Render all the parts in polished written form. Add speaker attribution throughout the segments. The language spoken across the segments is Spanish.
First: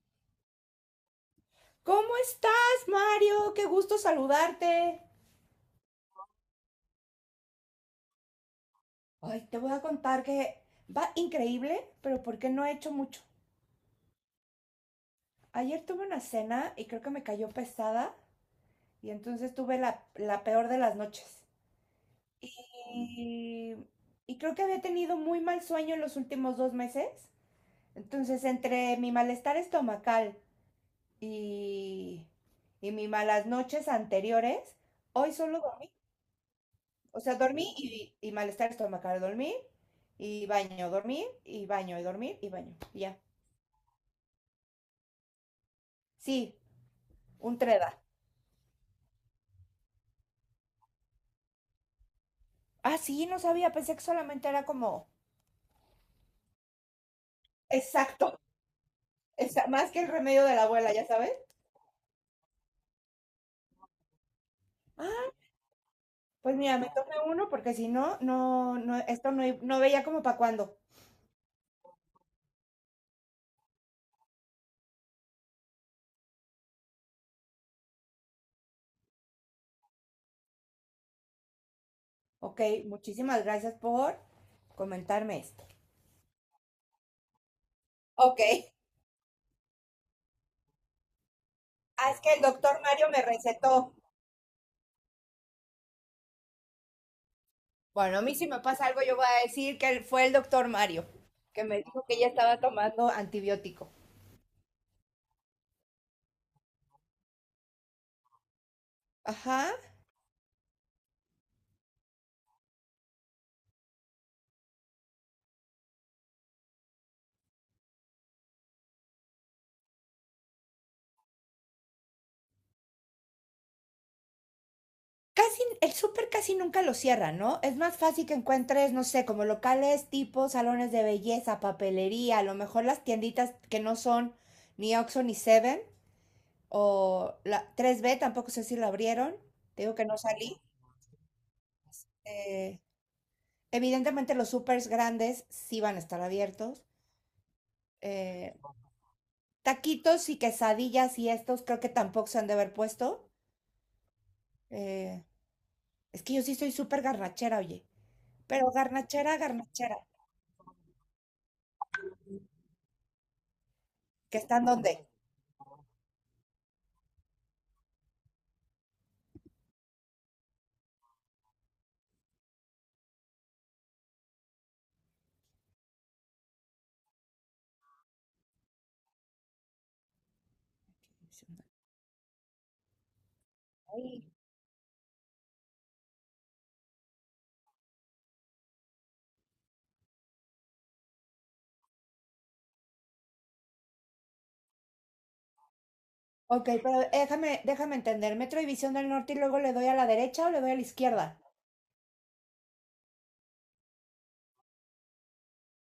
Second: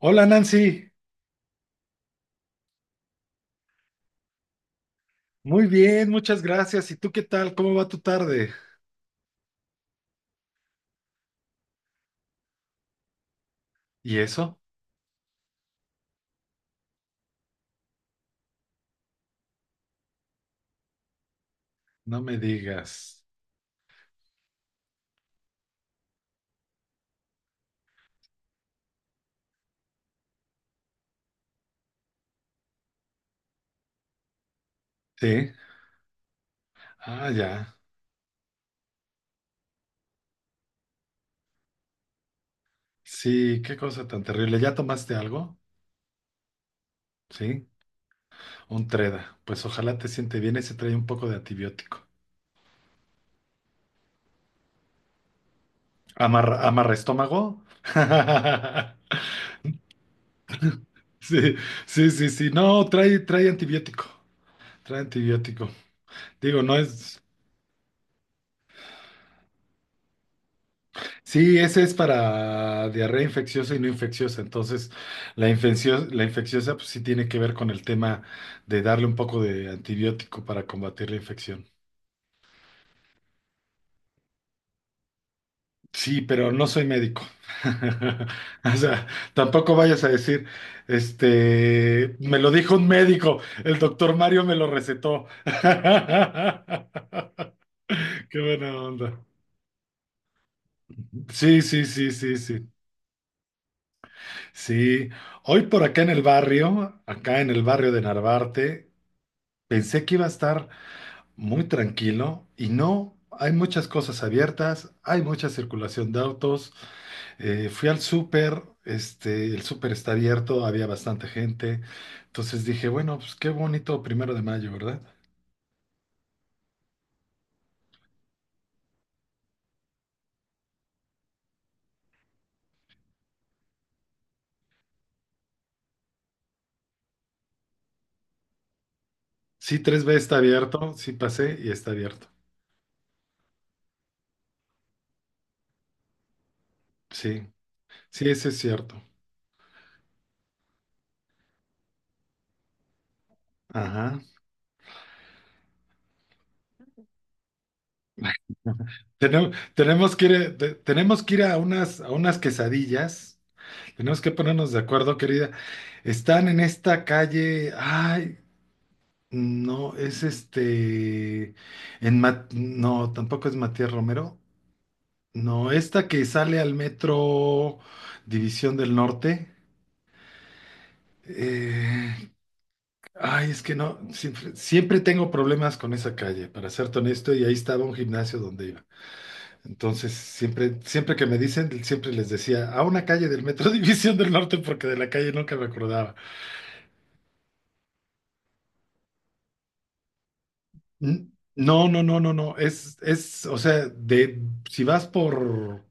Speaker 1: Hola Nancy,
Speaker 2: ¿Cómo estás, Mario? Qué gusto saludarte.
Speaker 1: muy bien, muchas gracias. ¿Y tú qué tal? ¿Cómo va tu tarde?
Speaker 2: Ay, te voy a contar que va increíble, pero porque no he hecho mucho.
Speaker 1: ¿Y eso?
Speaker 2: Ayer tuve una cena y creo que me cayó pesada y entonces tuve la peor de las noches.
Speaker 1: No me digas.
Speaker 2: Y, y creo que había tenido muy mal sueño en los últimos 2 meses. Entonces, entre mi malestar estomacal y, y mis malas noches anteriores, hoy
Speaker 1: Sí,
Speaker 2: solo dormí. O
Speaker 1: ah,
Speaker 2: sea,
Speaker 1: ya.
Speaker 2: dormí y malestar estomacal, dormí y baño, y dormir y baño, y ya.
Speaker 1: Sí, qué cosa tan terrible. ¿Ya tomaste algo?
Speaker 2: Sí, un
Speaker 1: Sí,
Speaker 2: treda.
Speaker 1: un treda. Pues ojalá te siente bien, ese trae un poco de antibiótico.
Speaker 2: Ah, sí, no sabía, pensé que solamente era como.
Speaker 1: ¿Amarra, amarra estómago?
Speaker 2: Exacto, más que el remedio de la abuela, ¿ya sabes?
Speaker 1: Sí, sí, sí, sí. No, trae antibiótico. Trae
Speaker 2: Ah,
Speaker 1: antibiótico.
Speaker 2: pues
Speaker 1: Digo, no
Speaker 2: mira, me tomé
Speaker 1: es.
Speaker 2: uno porque si no, no, no, esto no, no veía como para cuándo.
Speaker 1: Sí, ese es para diarrea infecciosa y no infecciosa. Entonces, la infecciosa pues sí tiene que ver con el tema de darle un poco de antibiótico para combatir la infección.
Speaker 2: Ok, muchísimas gracias por comentarme esto.
Speaker 1: Sí, pero no soy médico.
Speaker 2: Ok,
Speaker 1: O sea, tampoco vayas a decir,
Speaker 2: ah, es que
Speaker 1: me
Speaker 2: el
Speaker 1: lo dijo
Speaker 2: doctor
Speaker 1: un
Speaker 2: Mario me
Speaker 1: médico, el
Speaker 2: recetó.
Speaker 1: doctor Mario me lo recetó.
Speaker 2: Bueno, a mí
Speaker 1: Qué
Speaker 2: si me
Speaker 1: buena
Speaker 2: pasa algo, yo
Speaker 1: onda.
Speaker 2: voy a decir que fue el doctor Mario,
Speaker 1: Sí,
Speaker 2: que me
Speaker 1: sí,
Speaker 2: dijo
Speaker 1: sí,
Speaker 2: que ella
Speaker 1: sí,
Speaker 2: estaba
Speaker 1: sí.
Speaker 2: tomando antibiótico.
Speaker 1: Sí, hoy por acá en el barrio, acá en el barrio de Narvarte,
Speaker 2: Ajá.
Speaker 1: pensé que iba a estar muy tranquilo y no, hay muchas cosas abiertas, hay mucha circulación de autos. Fui al súper, el súper está abierto, había bastante gente. Entonces dije, bueno, pues qué bonito primero de mayo, ¿verdad?
Speaker 2: Casi, el súper casi nunca lo cierra, ¿no? Es más fácil que encuentres, no sé, como locales tipo salones de belleza, papelería, a lo mejor las tienditas que no son ni Oxxo ni Seven, o la tres b tampoco sé si lo abrieron,
Speaker 1: Sí,
Speaker 2: te digo
Speaker 1: tres
Speaker 2: que
Speaker 1: b
Speaker 2: no
Speaker 1: está
Speaker 2: salí.
Speaker 1: abierto, sí pasé y está abierto.
Speaker 2: Eh, evidentemente los supers grandes sí van a estar abiertos.
Speaker 1: Sí, sí, eso
Speaker 2: Eh,
Speaker 1: es cierto.
Speaker 2: taquitos y quesadillas y estos creo que tampoco se han de haber puesto.
Speaker 1: Ajá.
Speaker 2: Eh, es que yo sí soy súper garnachera, oye. Pero garnachera,
Speaker 1: Tenemos,
Speaker 2: garnachera,
Speaker 1: tenemos que ir, tenemos que ir a a unas quesadillas. Tenemos que
Speaker 2: que están
Speaker 1: ponernos de
Speaker 2: donde.
Speaker 1: acuerdo, querida. Están en esta calle. Ay, no, es este. No, tampoco es Matías Romero. No, esta que sale al metro División del Norte. Eh, Ay, es que no. Siempre tengo problemas con esa calle, para serte honesto, y ahí estaba un gimnasio donde iba. Entonces, siempre que me dicen, siempre les decía, a una calle del metro División del Norte, porque de la calle nunca me acordaba.
Speaker 2: Ok, pero déjame entender. Metro División del Norte y luego le doy a la derecha o le doy a la
Speaker 1: N-
Speaker 2: izquierda.
Speaker 1: No, no, no, no, no. O sea, de si vas por.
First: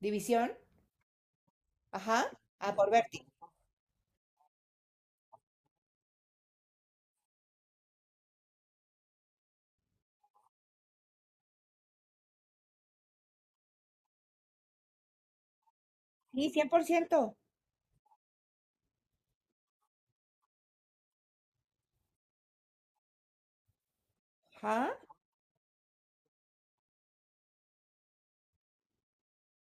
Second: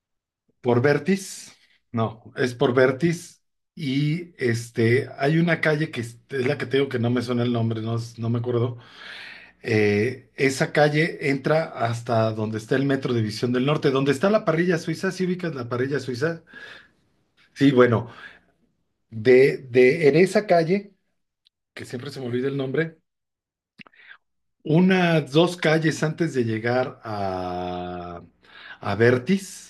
Speaker 2: División,
Speaker 1: Por Vertis, no,
Speaker 2: ajá,
Speaker 1: es por
Speaker 2: a por Berti.
Speaker 1: Vertis y hay una calle que es la que tengo que no me suena el nombre, no me acuerdo. Esa calle entra hasta donde está el Metro División del Norte, donde está la parrilla suiza, ¿sí ubicas la parrilla suiza?
Speaker 2: Sí, 100%.
Speaker 1: Sí, bueno, de en esa calle, que siempre se me olvida el nombre,
Speaker 2: Ajá.
Speaker 1: unas dos calles antes de llegar a Vertis.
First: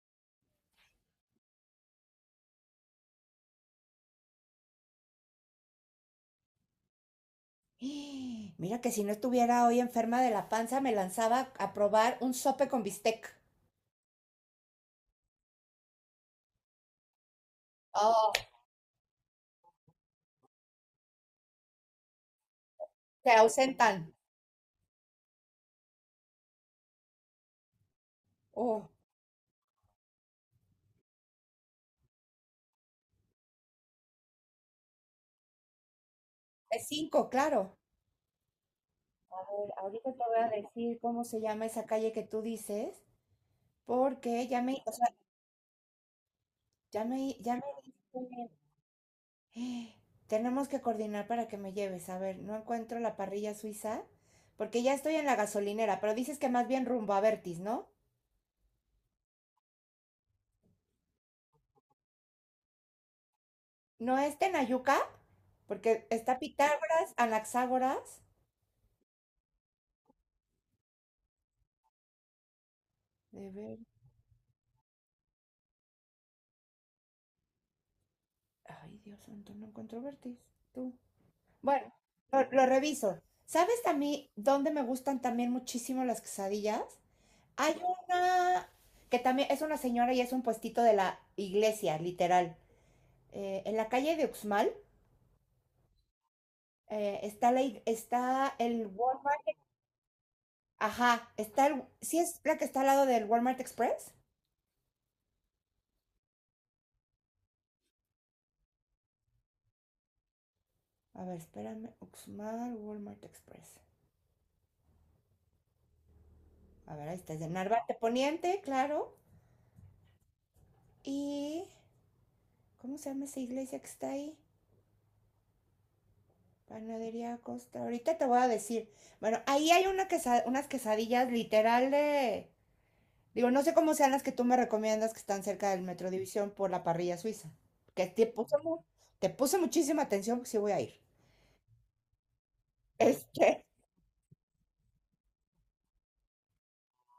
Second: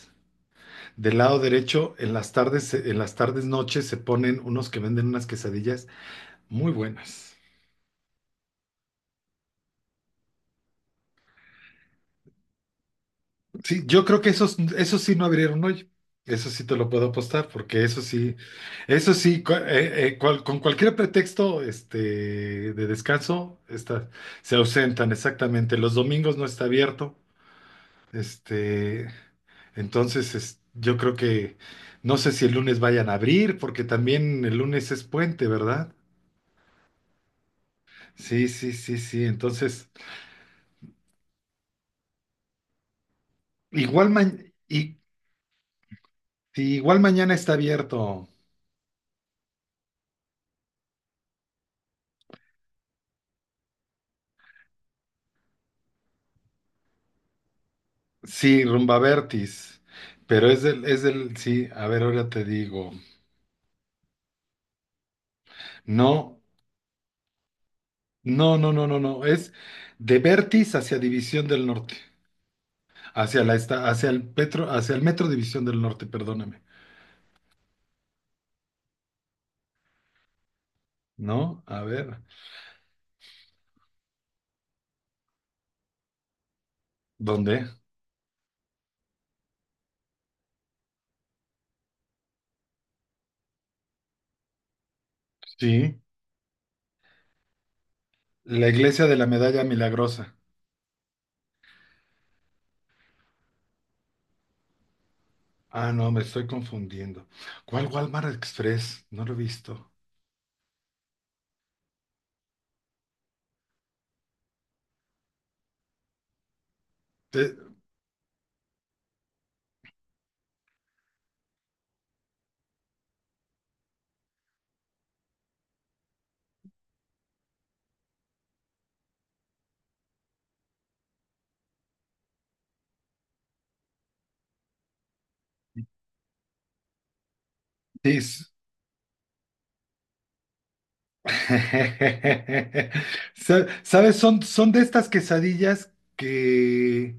Speaker 1: Del lado derecho, en las tardes noches se ponen unos que venden unas quesadillas muy buenas.
Speaker 2: Mira que si no estuviera hoy enferma de la panza, me lanzaba a probar un sope con bistec.
Speaker 1: Sí, yo creo que esos sí no abrieron hoy. Eso sí te lo puedo apostar, porque
Speaker 2: Oh,
Speaker 1: eso sí, con cualquier pretexto de
Speaker 2: se
Speaker 1: descanso, está,
Speaker 2: ausentan.
Speaker 1: se ausentan exactamente. Los domingos no está abierto.
Speaker 2: Oh,
Speaker 1: Este, entonces, yo creo que no sé si el lunes vayan a abrir, porque también el lunes es puente, ¿verdad?
Speaker 2: es cinco, claro.
Speaker 1: Sí, sí, sí, sí. Entonces,
Speaker 2: Ahorita te voy a decir cómo se llama esa calle que tú dices,
Speaker 1: igual,
Speaker 2: porque ya me, o
Speaker 1: y,
Speaker 2: sea,
Speaker 1: sí, igual
Speaker 2: ya me,
Speaker 1: mañana está
Speaker 2: ya me
Speaker 1: abierto.
Speaker 2: diste- Tenemos que coordinar para que me lleves. A ver, no encuentro la parrilla suiza, porque ya estoy en la gasolinera, pero dices que más bien rumbo a Vertis, ¿no?
Speaker 1: Sí, Rumba Vertis. Pero sí, a ver, ahora te digo.
Speaker 2: ¿No es Tenayuca? Porque
Speaker 1: No,
Speaker 2: está Pitágoras, Anaxágoras.
Speaker 1: no, no, no, no, no. Es de Vertis hacia División del Norte. Hacia
Speaker 2: De
Speaker 1: la
Speaker 2: ver...
Speaker 1: esta, hacia el Petro, hacia el Metro División del Norte, perdóname.
Speaker 2: Ay, Dios santo, no encuentro Vertis. Tú.
Speaker 1: ¿No? A
Speaker 2: Bueno,
Speaker 1: ver.
Speaker 2: lo reviso. ¿Sabes a mí dónde me gustan también muchísimo las quesadillas?
Speaker 1: ¿Dónde?
Speaker 2: Hay una que también es una señora y es un puestito de la iglesia, literal. En la calle de Uxmal
Speaker 1: Sí.
Speaker 2: está, está
Speaker 1: La
Speaker 2: el
Speaker 1: iglesia de la
Speaker 2: Walmart.
Speaker 1: Medalla Milagrosa.
Speaker 2: Ajá, está el. ¿Sí es la que está al lado del Walmart Express?
Speaker 1: Ah, no, me estoy confundiendo. ¿Cuál Walmart Express? No lo he visto.
Speaker 2: A ver, espérame. Uxmal, Walmart Express. A ver, ahí está, es de
Speaker 1: Eh,
Speaker 2: Narvarte Poniente, claro. Y. ¿Cómo se llama esa iglesia que está ahí? Panadería Costa. Ahorita te voy a decir. Bueno, ahí hay una unas quesadillas literal de. Digo, no sé cómo sean las que tú me recomiendas que están cerca del Metro División por la parrilla suiza, que te
Speaker 1: Sí,
Speaker 2: puse, te puse muchísima atención, porque sí voy a ir. Este,
Speaker 1: ¿Sabes? Son, son de estas quesadillas que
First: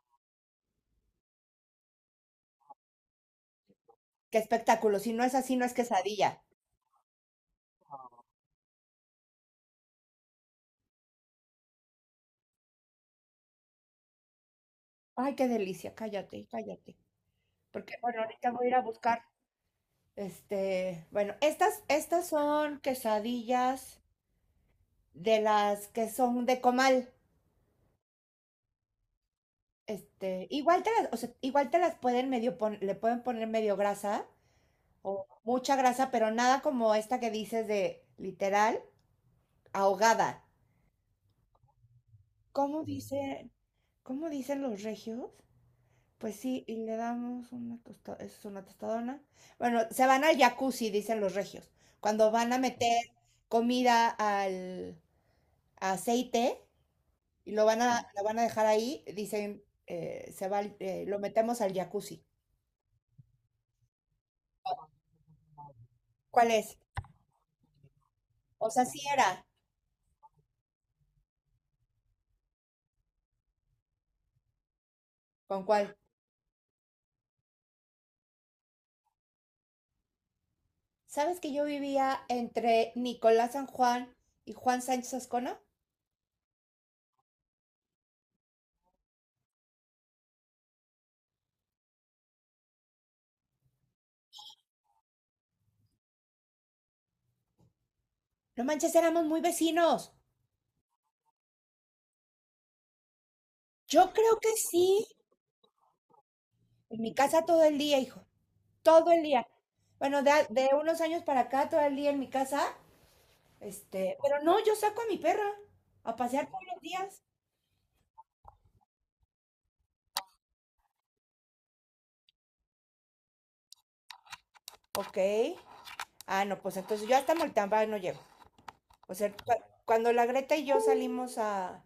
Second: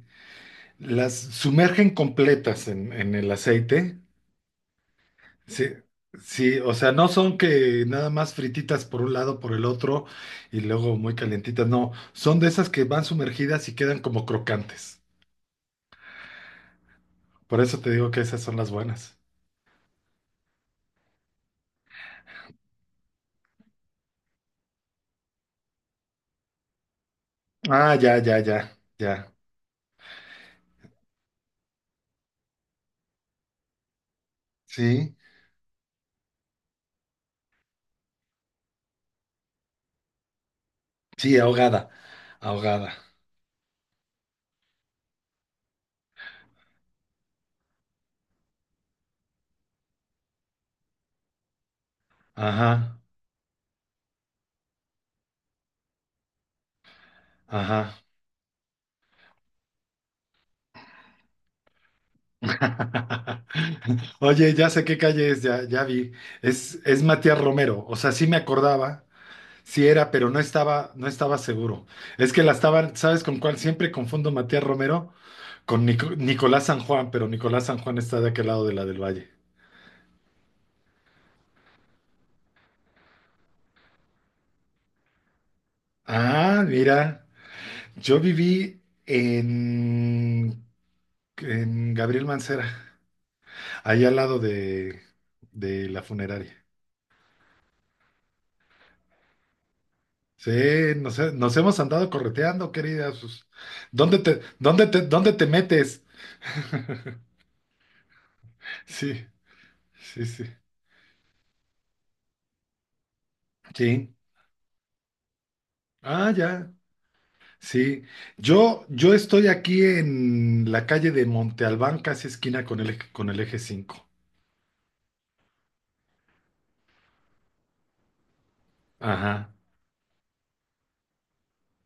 Speaker 1: las sumergen completas en el aceite.
Speaker 2: qué espectáculo, si no es así,
Speaker 1: Sí,
Speaker 2: no es quesadilla.
Speaker 1: sí, o sea, no son que nada más frititas por un lado, por el otro y luego muy calientitas. No, son de esas que van sumergidas y quedan como crocantes.
Speaker 2: Ay, qué delicia, cállate, cállate.
Speaker 1: Por eso te
Speaker 2: Porque,
Speaker 1: digo que
Speaker 2: bueno,
Speaker 1: esas
Speaker 2: ahorita
Speaker 1: son
Speaker 2: voy a
Speaker 1: las
Speaker 2: ir a
Speaker 1: buenas.
Speaker 2: buscar. Bueno, estas son quesadillas de las que son de comal.
Speaker 1: Ah, ya, ya, ya, ya.
Speaker 2: Igual te las, o sea, igual te las pueden le pueden poner medio grasa
Speaker 1: Sí,
Speaker 2: o mucha grasa, pero nada como esta que dices de literal ahogada.
Speaker 1: sí, ahogada,
Speaker 2: ¿Cómo
Speaker 1: ahogada.
Speaker 2: dicen, cómo dicen los regios? Pues sí, y le damos una tostadona. Es una tostadona. Bueno, se van al jacuzzi, dicen los regios. Cuando van a
Speaker 1: Ajá,
Speaker 2: meter comida al aceite y
Speaker 1: ajá.
Speaker 2: lo van a dejar ahí, dicen, se va, lo metemos al jacuzzi.
Speaker 1: Oye, ya sé qué calle es, ya, ya vi.
Speaker 2: ¿Cuál es?
Speaker 1: Es Matías Romero. O sea, sí me
Speaker 2: O sea, sí
Speaker 1: acordaba,
Speaker 2: era.
Speaker 1: sí era, pero no estaba seguro. Es que la estaban, ¿sabes con cuál? Siempre confundo Matías Romero
Speaker 2: ¿Con
Speaker 1: con
Speaker 2: cuál?
Speaker 1: Nicolás San Juan, pero Nicolás San Juan está de aquel lado de la del Valle.
Speaker 2: ¿Sabes que yo vivía entre Nicolás San Juan y Juan Sánchez Ascona?
Speaker 1: Ah, mira, yo viví en Gabriel Mancera, ahí al lado de la funeraria.
Speaker 2: No manches, éramos muy vecinos.
Speaker 1: Sí, nos hemos andado correteando, querida. Pues,
Speaker 2: Yo
Speaker 1: ¿dónde
Speaker 2: creo
Speaker 1: te,
Speaker 2: que
Speaker 1: dónde te,
Speaker 2: sí.
Speaker 1: dónde te metes?
Speaker 2: En mi casa todo el día, hijo. Todo el
Speaker 1: Sí,
Speaker 2: día. Bueno,
Speaker 1: sí, sí.
Speaker 2: de unos años para acá, todo el día en mi casa.
Speaker 1: Sí.
Speaker 2: Pero no, yo saco a mi perra a
Speaker 1: Ah,
Speaker 2: pasear todos
Speaker 1: ya.
Speaker 2: los días.
Speaker 1: Sí. Yo estoy aquí en la calle de Monte Albán, casi esquina con el, con el eje 5.
Speaker 2: Ok. Ah, no, pues entonces yo hasta Moltamba no llego. O sea,
Speaker 1: Ajá.
Speaker 2: cuando la Greta y yo salimos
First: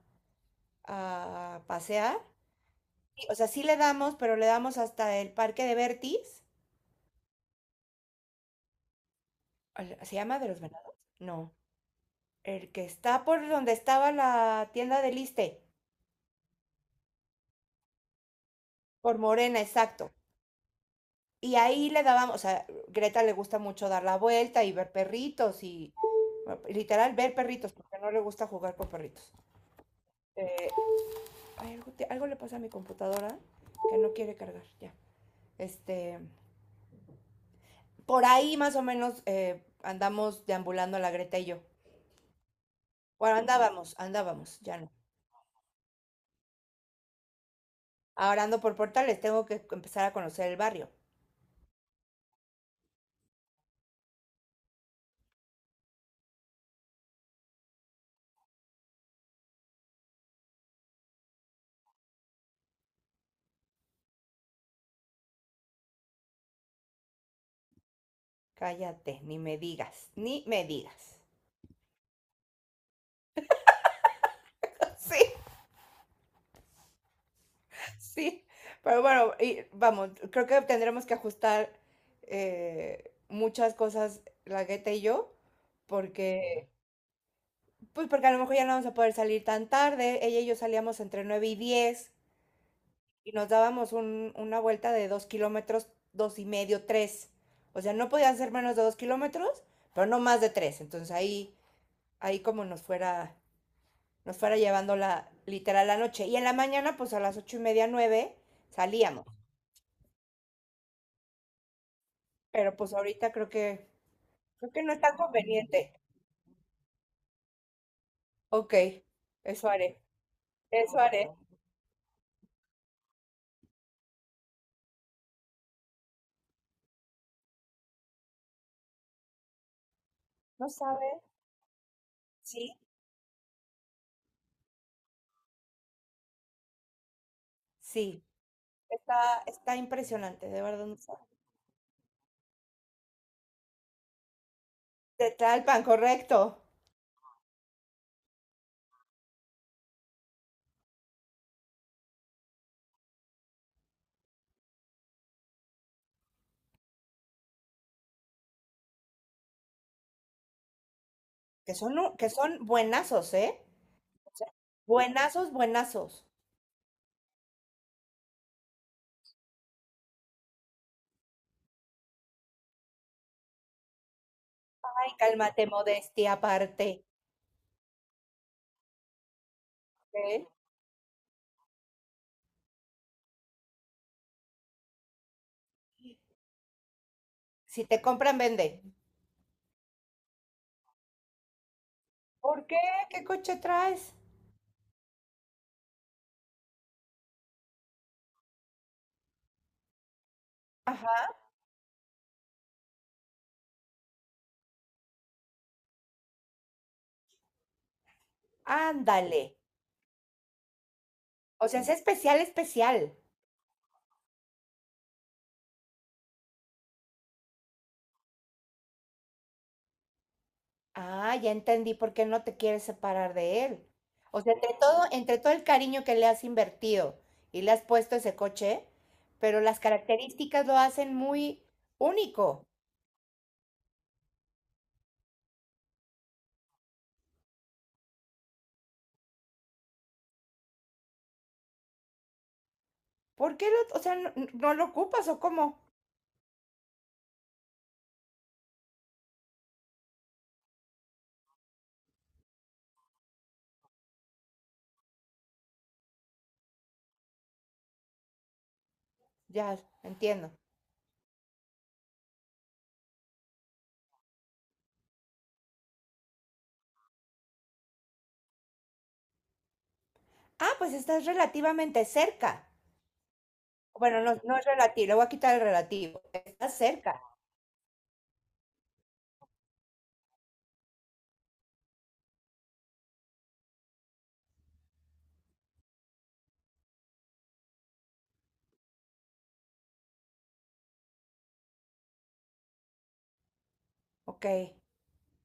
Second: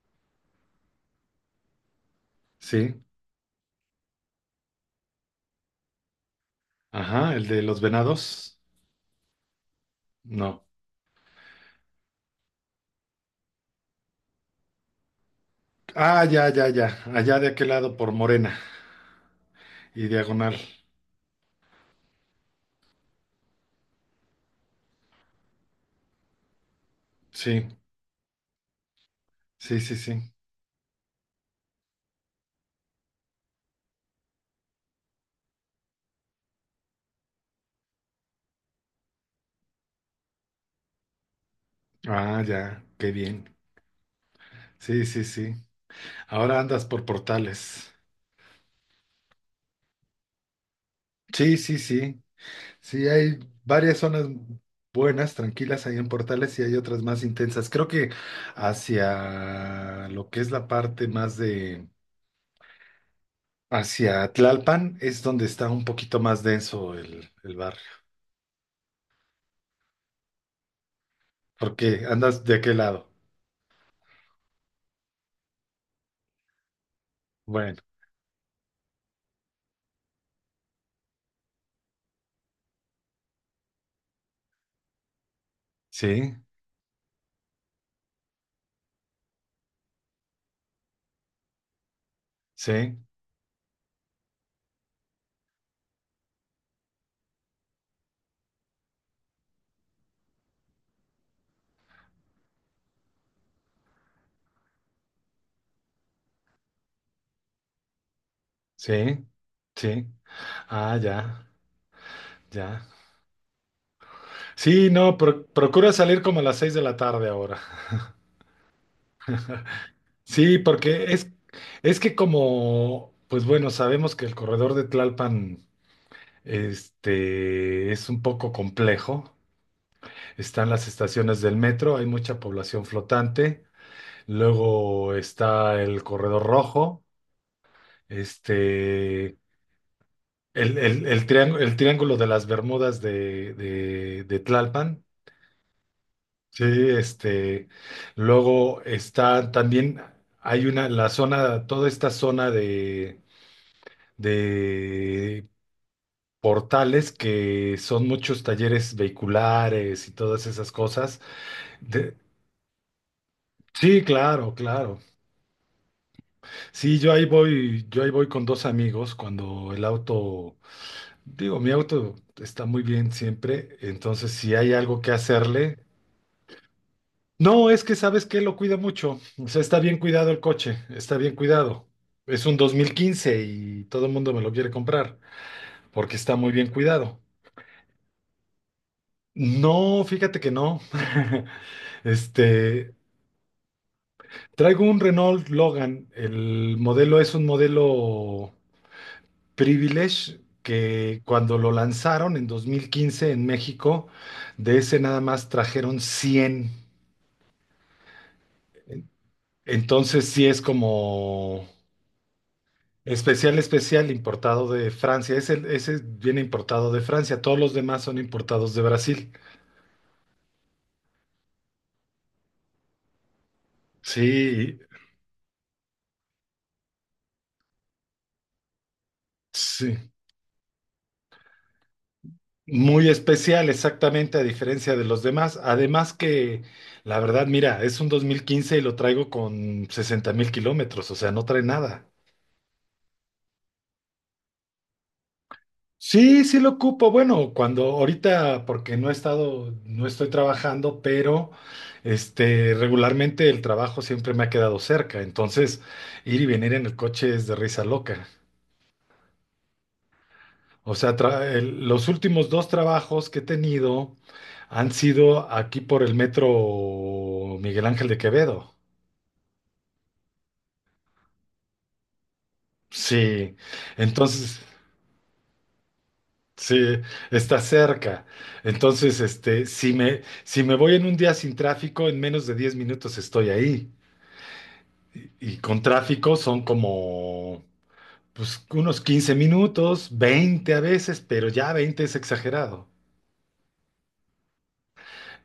Speaker 2: a pasear,
Speaker 1: Sí.
Speaker 2: sí, o sea, sí le damos, pero le damos hasta el parque de Bertis
Speaker 1: Ajá, el de los venados.
Speaker 2: ¿Se llama de los
Speaker 1: No.
Speaker 2: venados? No. El que está por donde estaba la tienda del Iste,
Speaker 1: Ah, ya, ya, ya. Allá de aquel lado por Morena
Speaker 2: por Morena, exacto.
Speaker 1: y diagonal.
Speaker 2: Y ahí le dábamos, o sea, Greta le gusta mucho dar la vuelta y ver perritos y bueno, literal ver
Speaker 1: Sí,
Speaker 2: perritos, porque no le gusta jugar con perritos.
Speaker 1: sí, sí, sí.
Speaker 2: Eh, ay, algo, algo le pasa a mi computadora que no quiere cargar, ya. Este, por ahí más o menos andamos deambulando la Greta y yo.
Speaker 1: Ah, ya. Qué
Speaker 2: Bueno,
Speaker 1: bien.
Speaker 2: andábamos, andábamos, ya no.
Speaker 1: Sí, sí, sí. Ahora andas por portales.
Speaker 2: Ahora ando por portales, tengo que empezar a conocer el barrio.
Speaker 1: Sí, sí, sí. Sí, hay varias zonas buenas, tranquilas ahí en Portales y hay otras más intensas. Creo que hacia lo que es la parte más de, hacia Tlalpan es donde está un poquito más denso el barrio.
Speaker 2: Cállate, ni me digas, ni me digas.
Speaker 1: ¿Porque andas de qué lado?
Speaker 2: Sí,
Speaker 1: Bueno,
Speaker 2: sí. Pero bueno, y vamos, creo que tendremos que ajustar muchas cosas, la Gueta y yo,
Speaker 1: sí,
Speaker 2: porque, pues porque a lo mejor ya no vamos a poder salir tan tarde. Ella y yo salíamos entre 9 y 10
Speaker 1: sí,
Speaker 2: y nos dábamos una vuelta de 2 kilómetros, 2 y medio, 3. O sea, no podían ser menos de 2 kilómetros, pero no más de 3. Entonces ahí como nos fuera llevando la, literal la noche. Y en la mañana, pues a las 8:30, nueve, salíamos.
Speaker 1: sí, sí. Ah, ya,
Speaker 2: Pero
Speaker 1: ya.
Speaker 2: pues ahorita creo que,
Speaker 1: Sí,
Speaker 2: no es
Speaker 1: no,
Speaker 2: tan
Speaker 1: procura
Speaker 2: conveniente.
Speaker 1: salir como a las 6 de la tarde ahora.
Speaker 2: Ok, eso haré,
Speaker 1: Sí,
Speaker 2: eso
Speaker 1: porque
Speaker 2: haré.
Speaker 1: es que como, pues bueno, sabemos que el corredor de Tlalpan es un poco complejo.
Speaker 2: ¿No
Speaker 1: Están las
Speaker 2: sabe?
Speaker 1: estaciones del metro, hay mucha
Speaker 2: Sí,
Speaker 1: población flotante. Luego está el corredor rojo,
Speaker 2: sí.
Speaker 1: este,
Speaker 2: Está impresionante, de verdad no sabe.
Speaker 1: triángulo el triángulo de las Bermudas de Tlalpan.
Speaker 2: De Tlalpan, correcto.
Speaker 1: Sí, luego está también, hay una, la zona, toda esta zona de portales que son muchos talleres vehiculares y todas esas cosas.
Speaker 2: Que son,
Speaker 1: De-
Speaker 2: que son buenazos, ¿eh?
Speaker 1: sí,
Speaker 2: O
Speaker 1: claro,
Speaker 2: sea,
Speaker 1: claro.
Speaker 2: buenazos, buenazos.
Speaker 1: Sí, yo ahí voy con dos amigos cuando el auto, digo, mi auto está muy bien siempre, entonces si hay algo
Speaker 2: Ay,
Speaker 1: que
Speaker 2: cálmate,
Speaker 1: hacerle.
Speaker 2: modestia aparte.
Speaker 1: No, es que sabes que lo cuida mucho. O sea, está bien cuidado el
Speaker 2: ¿Ok?
Speaker 1: coche, está bien cuidado. Es un 2015 y todo el mundo me lo quiere comprar porque está muy bien cuidado.
Speaker 2: Si te compran, vende.
Speaker 1: No, fíjate que no.
Speaker 2: ¿Por qué?
Speaker 1: Este,
Speaker 2: ¿Qué coche traes?
Speaker 1: traigo un Renault Logan. El modelo es un modelo Privilege que
Speaker 2: Ajá,
Speaker 1: cuando lo lanzaron en 2015 en México, de ese nada más trajeron 100.
Speaker 2: ándale.
Speaker 1: Entonces sí es como
Speaker 2: O sea, es especial, especial.
Speaker 1: especial, especial, importado de Francia. Ese viene importado de Francia. Todos los demás son importados de Brasil.
Speaker 2: Ah, ya entendí por qué no te quieres separar de él. O sea,
Speaker 1: Sí,
Speaker 2: entre todo el cariño que le has invertido y le has puesto ese coche, pero las
Speaker 1: sí.
Speaker 2: características lo hacen muy único.
Speaker 1: Muy especial, exactamente, a diferencia de los demás. Además que, la verdad, mira, es un 2015 y lo traigo con 60.000 kilómetros, o sea, no trae nada.
Speaker 2: ¿Por qué lo, o sea, no, no lo ocupas o cómo?
Speaker 1: Sí, sí lo ocupo. Bueno, cuando ahorita, porque no he estado, no estoy trabajando, pero regularmente el trabajo siempre me ha quedado cerca. Entonces, ir y venir en el coche es de risa loca.
Speaker 2: Ya, entiendo.
Speaker 1: O sea, los últimos dos trabajos que he tenido han sido aquí por el metro Miguel Ángel de Quevedo.
Speaker 2: Ah, pues estás relativamente cerca.
Speaker 1: Sí,
Speaker 2: Bueno, no, no
Speaker 1: entonces,
Speaker 2: es relativo, le voy a quitar el relativo.
Speaker 1: sí,
Speaker 2: Estás cerca.
Speaker 1: está cerca. Entonces, si me voy en un día sin tráfico, en menos de 10 minutos estoy ahí. Y con tráfico son como, pues, unos 15 minutos, 20 a veces, pero ya 20 es exagerado.
Speaker 2: Ok,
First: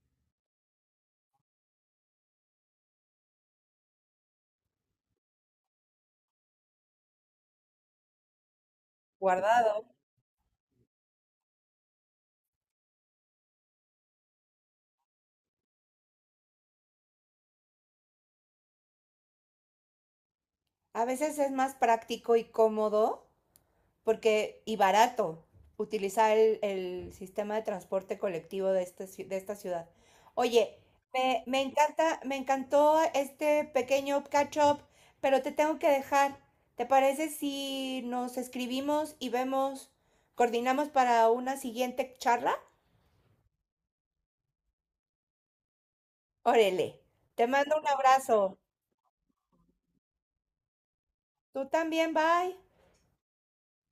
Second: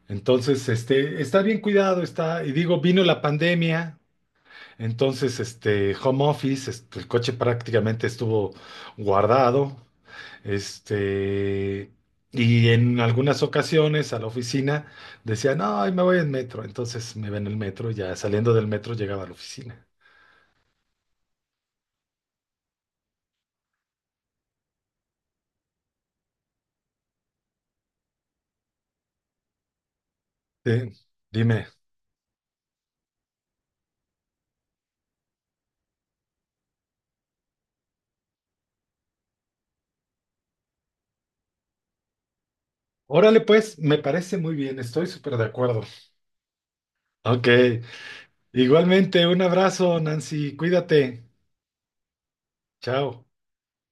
Speaker 1: Entonces, está bien cuidado, está, y digo, vino la pandemia. Entonces, home office, el coche prácticamente estuvo guardado,
Speaker 2: guardado.
Speaker 1: este, y en algunas ocasiones a la oficina decía, no, hoy me voy en metro. Entonces me iba en el metro, y ya saliendo del metro llegaba a la oficina.
Speaker 2: A veces es más práctico y cómodo porque y barato utilizar el sistema de transporte colectivo de, de esta ciudad. Oye,
Speaker 1: Sí,
Speaker 2: me
Speaker 1: dime.
Speaker 2: encanta, me encantó este pequeño catch up, pero te tengo que dejar. ¿Te parece si nos escribimos y vemos, coordinamos para una siguiente charla?
Speaker 1: Órale, pues, me parece muy bien, estoy súper de acuerdo.
Speaker 2: Órale, te
Speaker 1: Ok,
Speaker 2: mando un abrazo.
Speaker 1: igualmente, un abrazo, Nancy, cuídate.
Speaker 2: Tú también, bye.
Speaker 1: Chao.